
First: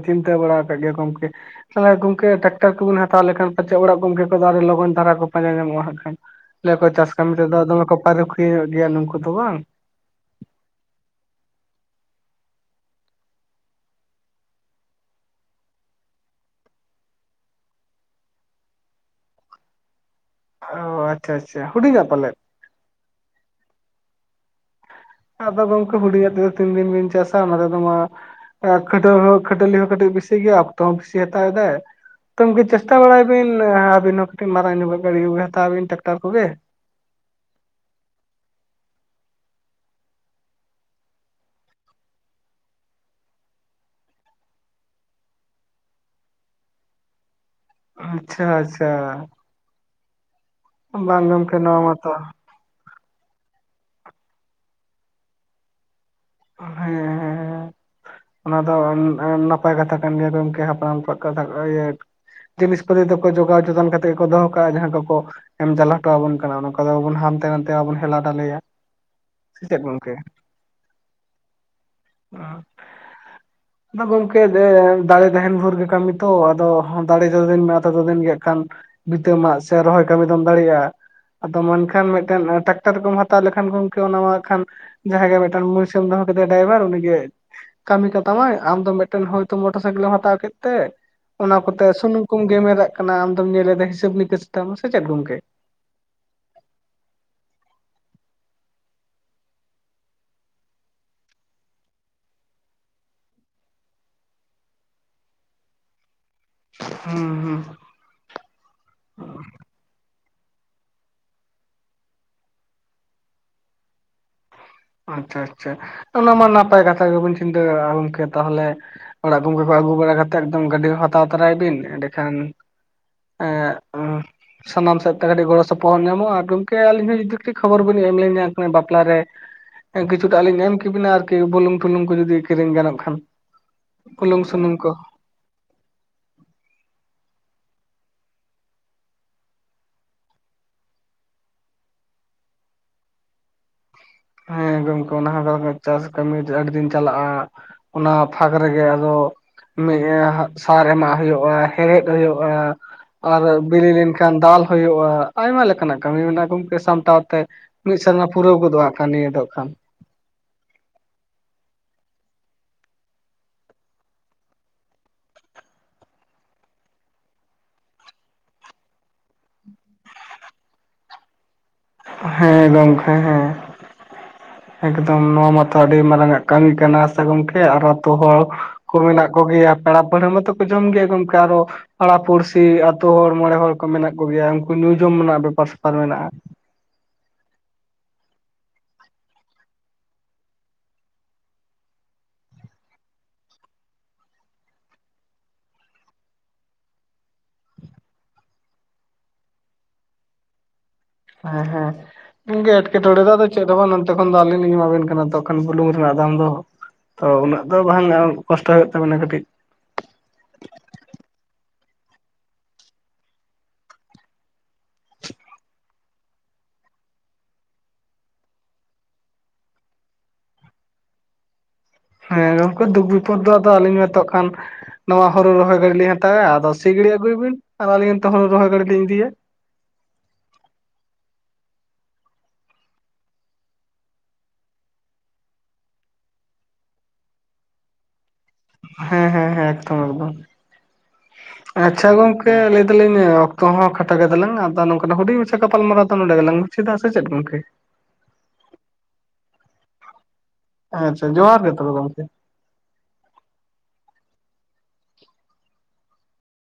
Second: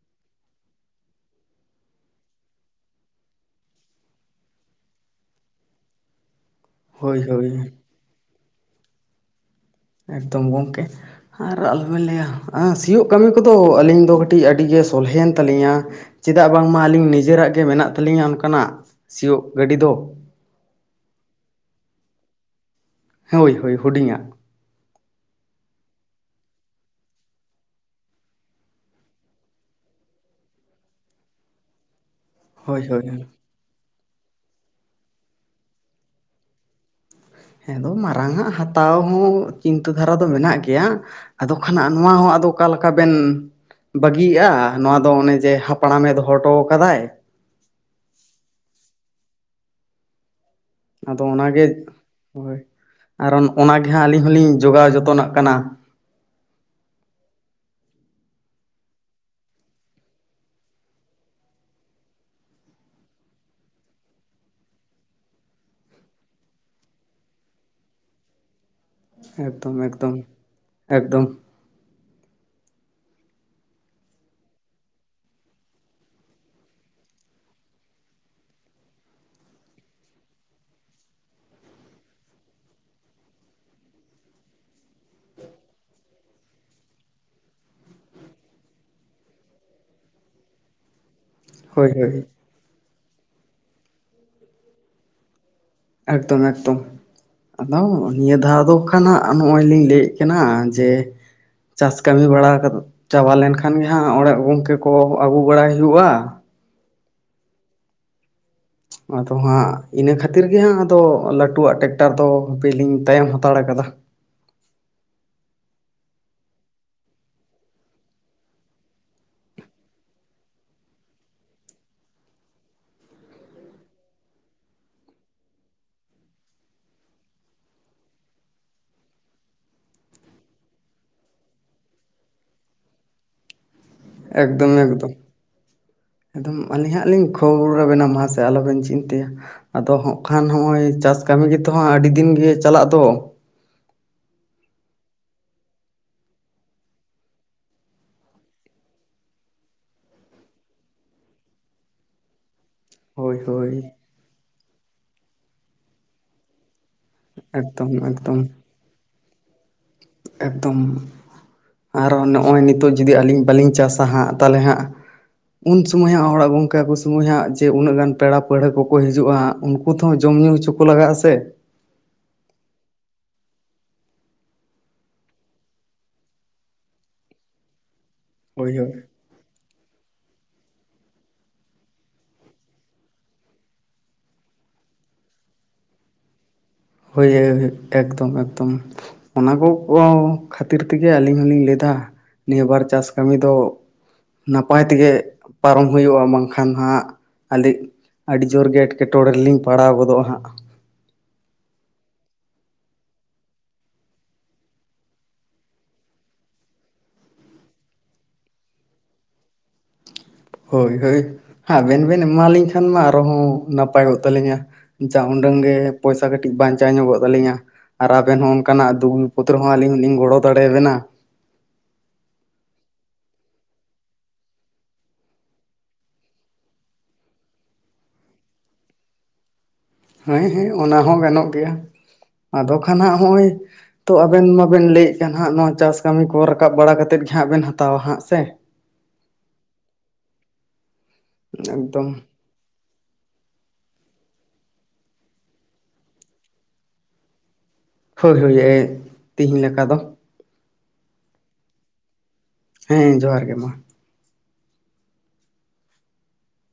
ᱪᱤᱱᱛᱟᱹ ᱵᱟᱲᱟ ᱟᱠᱟᱫ ᱜᱮᱭᱟ ᱜᱚᱝᱠᱮ ᱾ ᱛᱟᱦᱚᱞᱮ ᱜᱚᱝᱠᱮ ᱴᱨᱟᱠᱴᱟᱨ ᱠᱚᱵᱤᱱ ᱦᱟᱛᱟᱣ ᱞᱮᱠᱷᱟᱱ ᱯᱟᱪᱮᱫ ᱚᱲᱟᱜ ᱜᱚᱢᱠᱮ ᱠᱚ ᱟᱰᱤ ᱞᱚᱜᱚᱱ ᱫᱷᱟᱨᱟ ᱠᱚ ᱯᱟᱸᱡᱟ ᱧᱟᱢᱚᱜᱼᱟ ᱦᱟᱜ ᱠᱷᱟᱱ ᱾ ᱞᱟᱹᱭ ᱟᱠᱚ ᱪᱟᱥ ᱦᱳᱭ ᱠᱟᱹᱢᱤ ᱦᱳᱭ ᱨᱮᱫᱚ ᱫᱚᱢᱮ ᱠᱚ ᱯᱟᱨᱩᱠᱷᱤᱭᱟᱹᱧᱚ ᱜᱮᱭᱟ ᱱᱩᱠᱩ ᱫᱚ ᱵᱟᱝ? ᱮᱠᱫᱚᱢ ᱜᱚᱢᱠᱮ᱾ ᱟᱨ ᱟᱞᱚᱵᱮᱱ ᱞᱟᱹᱭᱟ ᱥᱤᱭᱳᱜ ᱠᱟᱹᱢᱤ ᱠᱚᱫᱚ ᱟᱹᱞᱤᱧ ᱫᱚ ᱠᱟᱹᱴᱤᱡ ᱟᱹᱰᱤᱜᱮ ᱥᱚᱞᱦᱮᱭᱮᱱ ᱛᱟᱹᱟᱞᱤᱧᱟ ᱾ ᱪᱮᱫᱟᱜ ᱵᱟᱝᱢᱟ ᱟᱹᱞᱤᱧ ᱱᱤᱡᱮᱨᱟᱜ ᱜᱮ ᱢᱮᱱᱟᱜ ᱛᱟᱹᱟᱞᱤᱧᱟ ᱚᱱᱠᱟᱱᱟᱜ ᱥᱤᱭᱳᱜ ᱜᱟᱹᱰᱤ ᱫᱚ᱾ ᱚ ᱟᱪᱪᱷᱟ ᱟᱪᱪᱷᱟ, ᱦᱩᱰᱤᱧᱟ ᱯᱟᱞᱮ? ᱦᱳᱭ ᱦᱳᱭ ᱦᱩᱰᱤᱧᱟᱜ ᱾ ᱟᱫᱚ ᱜᱚᱝᱠᱮ ᱦᱩᱰᱤᱧ ᱛᱮᱫᱚ ᱛᱤᱱ ᱫᱤᱱ ᱵᱮᱱ ᱪᱟᱥᱟ ᱚᱱᱟ ᱛᱮᱫᱚ ᱢᱟᱼᱼ ᱠᱷᱟᱹᱴᱟᱹ ᱦᱚᱸ ᱠᱷᱟᱹᱴᱟᱹᱞᱤ ᱦᱚᱸ ᱠᱟᱹᱴᱤᱡ ᱵᱮᱥᱤ ᱜᱮᱭᱟ ᱚᱠᱛᱚ ᱦᱚᱸ ᱵᱤᱥᱤ ᱦᱟᱛᱟᱣ ᱫᱟᱭ ᱾ ᱛᱚ ᱜᱚᱢᱠᱮ ᱦᱳᱭ ᱪᱮᱥᱴᱟ ᱦᱳᱭ ᱵᱟᱲᱟᱭ ᱵᱤᱱ ᱟᱹᱵᱤᱱ ᱦᱚᱸ ᱠᱟᱹᱴᱤᱡ ᱢᱟᱨᱟᱝ ᱧᱚᱜ ᱜᱟᱹᱰᱤ ᱠᱚᱜ ᱦᱟᱛᱟᱣ ᱵᱤᱱ ᱴᱟᱠᱴᱟᱨ ᱠᱚᱜᱮ ᱾ ᱦᱮᱸ ᱟᱫᱚ ᱢᱟᱨᱟᱝ ᱟᱜ ᱦᱟᱛᱟᱣ ᱦᱚᱸ ᱪᱤᱱᱛᱟᱹ ᱫᱷᱟᱨᱟ ᱫᱚ ᱢᱮᱱᱟᱜ ᱜᱮᱭᱟ ᱾ ᱟᱫᱚ ᱠᱷᱟᱱᱟᱜ ᱱᱚᱣᱟ ᱦᱚᱸ ᱟᱫᱚ ᱚᱠᱟ ᱞᱮᱠᱟ ᱵᱮᱱ ᱵᱟᱹᱜᱤᱜᱼᱟ, ᱱᱚᱣᱟ ᱫᱚ ᱚᱱᱮ ᱡᱮ ᱦᱟᱯᱲᱟᱢᱮ ᱫᱚᱦᱚ ᱦᱚᱴᱚ ᱟᱠᱟᱫᱟᱭ ᱾ ᱟᱪᱪᱷᱟ ᱟᱪᱪᱷᱟ ᱟᱫᱚ ᱵᱟᱝ ᱜᱚᱝᱠᱮ ᱱᱚᱣᱟ ᱢᱟᱛᱚ ᱨᱟ ᱚᱱᱟ ᱜᱮ ᱦᱟᱸᱜ ᱟᱹᱞᱤᱧ ᱦᱚᱞᱤᱧ ᱡᱚᱜᱟᱣ ᱡᱚᱛᱚᱱ ᱱᱟᱜ ᱠᱟᱱᱟ ᱾ [unintelligible] ᱚᱱᱟ ᱫᱚ ᱱᱟᱯᱟᱭ ᱠᱟᱛᱷᱟ ᱠᱟᱱ ᱜᱮᱭᱟ ᱜᱚᱝᱠᱮ ᱦᱟᱯᱲᱟᱢ ᱠᱚᱣᱟᱜ ᱠᱟᱛᱷᱟ ᱤᱭᱟᱹ ᱡᱤᱱᱤᱥᱯᱟᱹᱛᱤ ᱫᱚᱠᱚ ᱡᱚᱜᱟᱣ ᱡᱚᱛᱚᱱ ᱠᱟᱛᱮ ᱜᱮᱠᱚ ᱫᱚᱦᱚ ᱠᱟᱜᱼᱟ ᱡᱟᱦᱟᱸ ᱠᱚᱠᱚᱼᱼ ᱮᱢ ᱪᱟᱞ ᱦᱚᱴᱚ ᱟᱵᱚᱱ ᱠᱟᱱᱟ ᱱᱚᱠᱟ ᱫᱚ ᱦᱟᱱᱛᱮ ᱱᱟᱛᱮ ᱵᱟᱵᱚᱱ ᱦᱮᱞᱟ ᱰᱟᱞᱮᱭᱟ᱾ ᱥᱮ ᱮᱠᱫᱚᱢ ᱪᱮᱫ ᱜᱚᱝᱠᱮ ᱮᱠᱫᱚᱢ ᱮᱠᱫᱚᱢ᱾ [unintelligible] ᱟᱫᱚ ᱜᱚᱝᱠᱮ ᱫᱟᱲᱮ ᱛᱟᱦᱮᱱ ᱵᱷᱳᱨ ᱜᱮ ᱠᱟᱹᱢᱤ ᱫᱚ ᱟᱫᱚ ᱫᱟᱲᱮ ᱡᱚᱫᱤᱱ ᱛᱚᱛᱚ ᱫᱤᱱ ᱜᱮ ᱠᱷᱟᱱ, ᱵᱤᱛᱟᱢᱟᱜ ᱥᱮ ᱨᱚᱦᱚᱭ ᱠᱟᱹᱢᱤ ᱫᱚᱢ ᱫᱟᱲᱮᱭᱟᱜᱼᱟ᱾ ᱟᱫᱚ ᱢᱮᱱᱠᱷᱟᱱ ᱢᱤᱫᱴᱮᱱ ᱴᱨᱟᱠᱴᱟᱨ ᱠᱚᱢ ᱦᱟᱛᱟᱣ ᱞᱮᱠᱷᱟᱱ ᱜᱚᱝᱠᱮ ᱚᱱᱟ ᱢᱟ ᱠᱷᱟᱱ ᱡᱟᱦᱟᱸ ᱜᱮ ᱢᱤᱫᱴᱟᱝ ᱢᱚᱱᱤᱥ ᱮᱢ ᱫᱚᱦᱚ ᱠᱟᱫᱟᱭ ᱰᱟᱭᱵᱷᱟᱨ ᱩᱱᱤᱜᱮ ᱠᱟᱹᱢᱤ ᱠᱟᱛᱟᱢᱟᱭ ᱟᱢ ᱫᱚ ᱢᱮᱫᱴᱮᱱ ᱦᱚᱭᱛᱳ ᱢᱚᱴᱚᱨ ᱥᱟᱭᱠᱮᱞᱮᱢ ᱦᱟᱛᱟᱣ ᱠᱮᱫ ᱛᱮ ᱚᱱᱟ ᱠᱚᱛᱮ ᱦᱳᱭ ᱦᱳᱭ ᱥᱩᱱᱩᱢ ᱠᱚᱢ ᱜᱮᱢᱮᱨᱟᱜ ᱠᱟᱱᱟ ᱟᱢᱫᱚᱢ ᱧᱮᱞᱮᱫᱟ ᱦᱤᱥᱟᱹᱵᱽ ᱱᱤᱠᱟᱹᱥ ᱛᱟᱢ ᱥᱮ ᱪᱮᱫ ᱜᱚᱝᱠᱮ? ᱮᱠᱫᱚᱢ ᱮᱠᱫᱚᱢ ᱟᱫᱚ ᱱᱤᱭᱟᱹ ᱫᱷᱟᱣ ᱫᱚ ᱠᱷᱟᱱᱟᱜ ᱱᱚᱜ-ᱚᱭ ᱞᱤᱧ ᱞᱟᱹᱭᱮᱫ ᱠᱟᱱᱟ ᱡᱮ ᱪᱟᱥ ᱠᱟᱹᱢᱤ ᱵᱟᱲᱟ ᱪᱟᱵᱟ ᱞᱮᱱ ᱠᱷᱟᱱ ᱜᱮ ᱦᱟᱸᱜ ᱚᱲᱟᱜ ᱜᱚᱝᱠᱮ ᱠᱚ ᱟᱹᱜᱩ ᱵᱟᱲᱟᱭ ᱦᱩᱭᱩᱜ-ᱟ᱾ ᱦᱮᱸ ᱦᱮᱸ ᱟᱫᱚ ᱦᱟᱸᱜ, ᱤᱱᱟᱹ ᱠᱷᱟᱹᱛᱤᱨ ᱜᱮ ᱦᱟᱸᱜ, ᱟᱫᱚ ᱞᱟᱹᱴᱩᱣᱟᱜ ᱴᱮᱠᱴᱟᱨ ᱫᱚ ᱦᱟᱯᱮ ᱞᱤᱧ, ᱛᱟᱭᱚᱢ ᱦᱟᱛᱟᱲ ᱟᱠᱟᱫᱟ ᱾ ᱟᱪᱪᱷᱟ ᱟᱪᱪᱷᱟ ᱚᱱᱟ ᱢᱟ ᱱᱟᱯᱟᱭ ᱠᱟᱛᱷᱟ ᱜᱮᱵᱚᱱ ᱪᱤᱱᱛᱟᱹ ᱠᱟᱜ-ᱟ ᱜᱚᱝᱠᱮ ᱛᱟᱦᱚᱞᱮ ᱚᱲᱟᱜ ᱜᱚᱝᱠᱮ ᱠᱚ ᱟᱹᱜᱩ ᱵᱟᱲᱟ ᱠᱟᱛᱮᱫ ᱮᱠᱫᱚᱢ ᱜᱟᱹᱰᱤ ᱦᱚᱸ ᱦᱟᱛᱟᱣ ᱛᱚᱨᱟᱭ ᱵᱤᱱ ᱮᱸᱰᱮᱠᱷᱟᱱ ᱮᱸ ᱥᱟᱱᱟᱢ ᱥᱮᱫ ᱛᱮ ᱠᱟᱴᱤᱹᱪ ᱜᱚᱲᱚ ᱥᱚᱯᱚᱦᱚᱛ ᱧᱟᱢᱚᱜ-ᱟ ᱜᱚᱝᱠᱮ ᱟᱹᱞᱤᱧ ᱦᱚᱸ ᱡᱩᱫᱤ ᱠᱟᱹᱴᱤᱡ ᱠᱷᱚᱵᱚᱨ ᱵᱤᱱ ᱮᱢ ᱞᱤᱧᱟ ᱵᱟᱯᱞᱟᱨᱮ ᱦᱮᱸ ᱠᱤᱪᱷᱩᱴᱟᱜ ᱞᱤᱧ ᱮᱢ ᱠᱤᱵᱤᱱᱟ ᱟᱨᱠᱤ ᱵᱩᱞᱩᱝ ᱯᱷᱩᱞᱩᱝ ᱠᱚ ᱡᱩᱫᱤ ᱠᱤᱨᱤᱧ ᱜᱟᱱᱚᱜ ᱠᱷᱟᱱ᱾ ᱵᱩᱞᱩᱝ ᱮᱠᱫᱚᱢ ᱥᱩᱱᱩᱢ ᱠᱚ ᱮᱠᱫᱚᱢ ᱮᱠᱫᱚᱢ ᱟᱹᱞᱤᱧ ᱦᱟᱸᱜ ᱞᱤᱧ ᱠᱷᱳᱵᱳᱨᱟ ᱵᱮᱱᱟ ᱢᱟᱥᱮ ᱟᱞᱚᱵᱮᱱ ᱪᱤᱱᱛᱟᱹᱭᱟ ᱟᱫᱚ ᱦᱚᱸᱜ ᱠᱷᱟᱱ ᱦᱚᱸᱜ-ᱚᱭ ᱪᱟᱥ ᱠᱟᱹᱢᱤ ᱜᱮᱛᱚᱦᱟᱸᱜ ᱟᱹᱰᱤ ᱫᱤᱱ ᱜᱮ ᱪᱟᱞᱟᱜ ᱫᱚ ᱦᱮᱸ ᱜᱚᱝᱠᱮ ᱚᱱᱟᱦᱚ ᱪᱟᱥ ᱠᱟᱹᱢᱤ ᱫᱚ ᱟᱹᱰᱤ ᱫᱤᱱ ᱪᱟᱞᱟᱜ-ᱟ ᱚᱱᱟ ᱯᱷᱟᱠ ᱨᱮᱜᱮ ᱟᱫᱚ ᱥᱟᱨ ᱮᱢᱟᱜ ᱦᱩᱭᱩᱜ-ᱟ, ᱦᱮᱲᱦᱮᱫ ᱦᱩᱭᱩᱜ-ᱟ, ᱦᱳᱭ ᱟᱨ ᱦᱳᱭ ᱵᱤᱞᱤ ᱞᱮᱱᱠᱷᱟᱱ ᱫᱟᱞ ᱦᱩᱭᱩᱜ-ᱟ ᱟᱭᱢᱟ ᱞᱮᱠᱟᱱᱟᱜ ᱠᱟᱹᱢᱤ ᱢᱮᱱᱟᱜ-ᱟ ᱜᱚᱝᱠᱮ ᱥᱟᱢᱴᱟᱣ ᱛᱮ ᱮᱠᱫᱚᱢ ᱢᱤᱫ ᱥᱮᱨᱢᱟ ᱮᱠᱫᱚᱢ ᱯᱩᱨᱟᱹᱣ ᱜᱚᱫᱚᱜ-ᱟ ᱟᱜᱠᱷᱟᱱ ᱱᱤᱭᱟᱹ ᱫᱚ ᱠᱷᱟᱱ ᱮᱠᱫᱚᱢ ᱟᱨ ᱱᱚᱜ-ᱚᱭ ᱱᱤᱛᱚᱜ ᱡᱩᱫᱤ ᱟᱹᱞᱤᱧ ᱵᱟᱹᱞᱤᱧ ᱪᱟᱥᱟ ᱦᱟᱸᱜ ᱛᱟᱦᱞᱮ ᱦᱟᱸᱜ ᱩᱱ ᱥᱩᱢᱚᱭ ᱦᱟᱜ ᱦᱚᱲᱟᱜ ᱜᱚᱝᱠᱮ ᱥᱩᱢᱩᱭ ᱦᱟᱸᱜ ᱡᱮ ᱩᱱᱟᱹᱜ ᱜᱟᱱ ᱯᱮᱲᱟ ᱯᱟᱹᱲᱦᱟᱹ ᱠᱚᱠᱚ ᱦᱤᱡᱩᱜ-ᱟ ᱩᱱ ᱠᱩ ᱛᱚᱦᱚᱸ ᱡᱚᱢ ᱧᱩ ᱦᱚᱪᱚ ᱞᱟᱜᱟᱜ-ᱟ ᱥᱮ ᱦᱮᱸ ᱜᱚᱝᱠᱮ ᱦᱮᱸ ᱮᱠᱫᱚᱢ ᱱᱚᱣᱟ ᱢᱟᱛᱚ ᱟᱹᱰᱤ ᱢᱟᱨᱟᱝ ᱟᱜ ᱠᱟᱹᱢᱤ ᱠᱟᱱᱟ ᱥᱮ ᱜᱚᱝᱠᱮ ᱟᱨ ᱟᱛᱳ ᱦᱚᱲ ᱦᱳᱭ ᱦᱳᱭ ᱠᱚ ᱢᱮᱱᱟᱜ ᱠᱚ ᱜᱮᱭᱟ ᱯᱮᱲᱟ ᱯᱟᱹᱲᱦᱟᱹ ᱢᱟᱛᱚ ᱠᱚ ᱡᱚᱢ ᱜᱮᱭᱟ ᱜᱚᱝᱠᱮ ᱟᱨᱚ ᱯᱟᱲᱟ ᱯᱩᱲᱥᱤ ᱟᱛᱳ ᱦᱚᱲ ᱢᱚᱬᱮ ᱦᱚᱲ ᱠᱚ ᱢᱮᱱᱟᱜ ᱠᱚ ᱜᱮᱭᱟ ᱩᱱᱠᱩ ᱧᱩ ᱡᱚᱢ ᱨᱮᱱᱟᱜ ᱵᱮᱯᱟᱨ ᱥᱮᱯᱟᱨ ᱢᱮᱱᱟᱜ-ᱟ᱾ ᱦᱳᱭ ᱦᱳᱭ ᱮᱠᱫᱚᱢ ᱮᱠᱫᱚᱢ ᱚᱱᱟ ᱠᱚ ᱠᱚᱦᱚᱸ ᱠᱷᱟᱹᱛᱤᱨ ᱛᱮᱜᱮ ᱟᱹᱞᱤᱧ ᱦᱚᱞᱤᱧ ᱞᱟᱹᱭ ᱫᱟ ᱱᱤᱭᱟᱹ ᱵᱟᱨ ᱪᱟᱥ ᱠᱟᱹᱢᱤ ᱫᱚ ᱱᱟᱯᱟᱭ ᱛᱮᱜᱮ ᱯᱟᱨᱚᱢ ᱦᱩᱭᱩᱜ-ᱟ ᱵᱟᱝᱠᱷᱟᱱ ᱦᱟᱸᱜ ᱟᱞᱤᱡ ᱟᱹᱰᱤ ᱡᱳᱨ ᱜᱮ ᱮᱴᱠᱮᱴᱚᱬᱮ ᱨᱮᱞᱤᱧ ᱯᱟᱲᱟᱣ ᱜᱚᱫᱚᱜ-ᱟ ᱦᱟᱸᱜ ᱦᱮᱸ ᱦᱮᱸ ᱮᱴᱠᱮᱴᱚᱬᱮ ᱫᱚ ᱟᱫᱚ ᱪᱮᱫ ᱦᱚᱸ ᱵᱟᱝ ᱱᱚᱸᱛᱮ ᱠᱷᱚᱱ ᱫᱚ ᱟᱹᱞᱤᱧ ᱞᱤᱧ ᱮᱢᱟᱵᱮᱱ ᱠᱟᱱᱟ ᱛᱚᱠᱷᱚᱱ ᱵᱩᱞᱩᱝ ᱨᱮᱱᱟᱜ ᱫᱟᱢ ᱫᱚ ᱛᱚ ᱩᱱᱟᱹᱜ ᱫᱚ ᱵᱟᱝ ᱠᱚᱥᱴᱚ ᱦᱩᱭᱩᱜ ᱛᱟᱵᱮᱱᱟ ᱠᱟᱹᱴᱤᱡ ᱦᱳᱭ ᱦᱳᱭ ᱟᱵᱮᱱ ᱵᱮᱱ ᱮᱢᱟᱞᱤᱧ ᱠᱷᱟᱱ ᱢᱟ ᱟᱨ ᱦᱚᱸ ᱱᱟᱯᱟᱭᱚᱜ ᱛᱟᱹᱞᱤᱧᱟ᱾ ᱡᱟ ᱩᱸᱰᱟᱹᱝ ᱜᱮ ᱯᱚᱭᱥᱟ ᱠᱟᱹᱴᱤᱡ ᱵᱟᱧᱪᱟᱣ ᱧᱚᱜᱚᱜ ᱛᱟᱹᱞᱤᱧᱟ᱾ ᱟᱨ ᱟᱵᱮᱱ ᱦᱚᱸ ᱚᱱᱠᱟᱱᱟᱜ ᱫᱩᱠᱵᱤᱯᱚᱫ ᱨᱮᱦᱚᱸ ᱟᱹᱞᱤᱧ ᱦᱚᱸ ᱞᱤᱧ ᱜᱚᱲᱚ ᱫᱟᱲᱮᱭᱟᱵᱮᱱᱟ᱾ ᱦᱮᱸ ᱜᱚᱝᱠᱮ ᱫᱩᱠ ᱵᱤᱯᱚᱫ ᱫᱚ ᱟᱫᱚ ᱟᱹᱞᱤᱧ ᱛᱚ ᱠᱷᱟᱱ ᱱᱚᱣᱟ ᱦᱩᱨᱩ ᱨᱚᱦᱚᱭ ᱜᱟᱹᱰᱤ ᱞᱤᱧ ᱦᱟᱛᱟᱭᱟ ᱟᱫᱚ ᱥᱤ ᱜᱤᱲᱤ ᱟᱹᱜᱩᱭ ᱵᱤᱱ ᱟᱨ ᱟᱹᱞᱤᱧ ᱚᱱᱛᱮ ᱦᱩᱨᱩ ᱨᱚᱦᱚᱭ ᱜᱟᱹᱰᱤ ᱞᱤᱧ ᱤᱫᱤᱭᱟ᱾ ᱦᱮᱸ ᱦᱮᱸ ᱚᱱᱟ ᱦᱚᱸ ᱜᱟᱱᱚᱜ ᱜᱮᱭᱟ ᱟᱫᱚ ᱠᱷᱟᱱ ᱦᱟᱸᱜ ᱦᱚᱜ-ᱚᱭ ᱛᱚ ᱟᱵᱮᱱ ᱢᱟᱵᱮᱱ ᱞᱟᱹᱭᱮᱫ ᱠᱟᱱ ᱦᱟᱸᱜ ᱱᱚᱣᱟ ᱪᱟᱥ ᱠᱟᱢᱤ ᱠᱚ ᱨᱟᱠᱟᱵ ᱵᱟᱲᱟ ᱠᱟᱛᱮᱫ ᱜᱮ ᱦᱟᱸᱜ ᱵᱮᱱ ᱦᱟᱛᱟᱣᱟ ᱦᱟᱸᱜ ᱥᱮ ᱦᱮᱸ ᱦᱮᱸ ᱦᱮᱸ ᱮᱠᱫᱚᱢ ᱮᱠᱫᱚᱢ ᱮᱠᱫᱚᱢ ᱟᱪᱪᱷᱟ ᱜᱚᱝ ᱠᱮ ᱞᱟᱹᱭ ᱫᱟᱞᱤᱧ ᱚᱠᱛᱚ ᱦᱚᱸ ᱠᱷᱟᱴᱚ ᱜᱮᱛᱟᱞᱟᱝ-ᱟ ᱟᱫᱚ ᱱᱚᱝᱠᱟᱱ ᱦᱩᱰᱤᱧ ᱢᱟᱪᱷᱟ ᱜᱟᱯᱟᱞ ᱢᱟᱨᱟᱣ ᱫᱚ ᱱᱚᱸᱰᱮ ᱜᱮᱞᱟᱝ ᱢᱩᱪᱟᱹᱫᱟ ᱥᱮ ᱪᱮᱫ ᱜᱚᱝᱠᱮ? ᱦᱳᱭ ᱦᱳᱭ ᱮ ᱛᱤᱦᱤᱧ ᱞᱮᱠᱟ ᱫᱚ᱾ ᱟᱪᱪᱷᱟ ᱡᱚᱦᱟᱨ ᱜᱮ ᱛᱚᱵᱮ ᱜᱚᱝᱠᱮ ᱦᱮᱸ ᱡᱚᱦᱟᱨ ᱜᱮ ᱢᱟ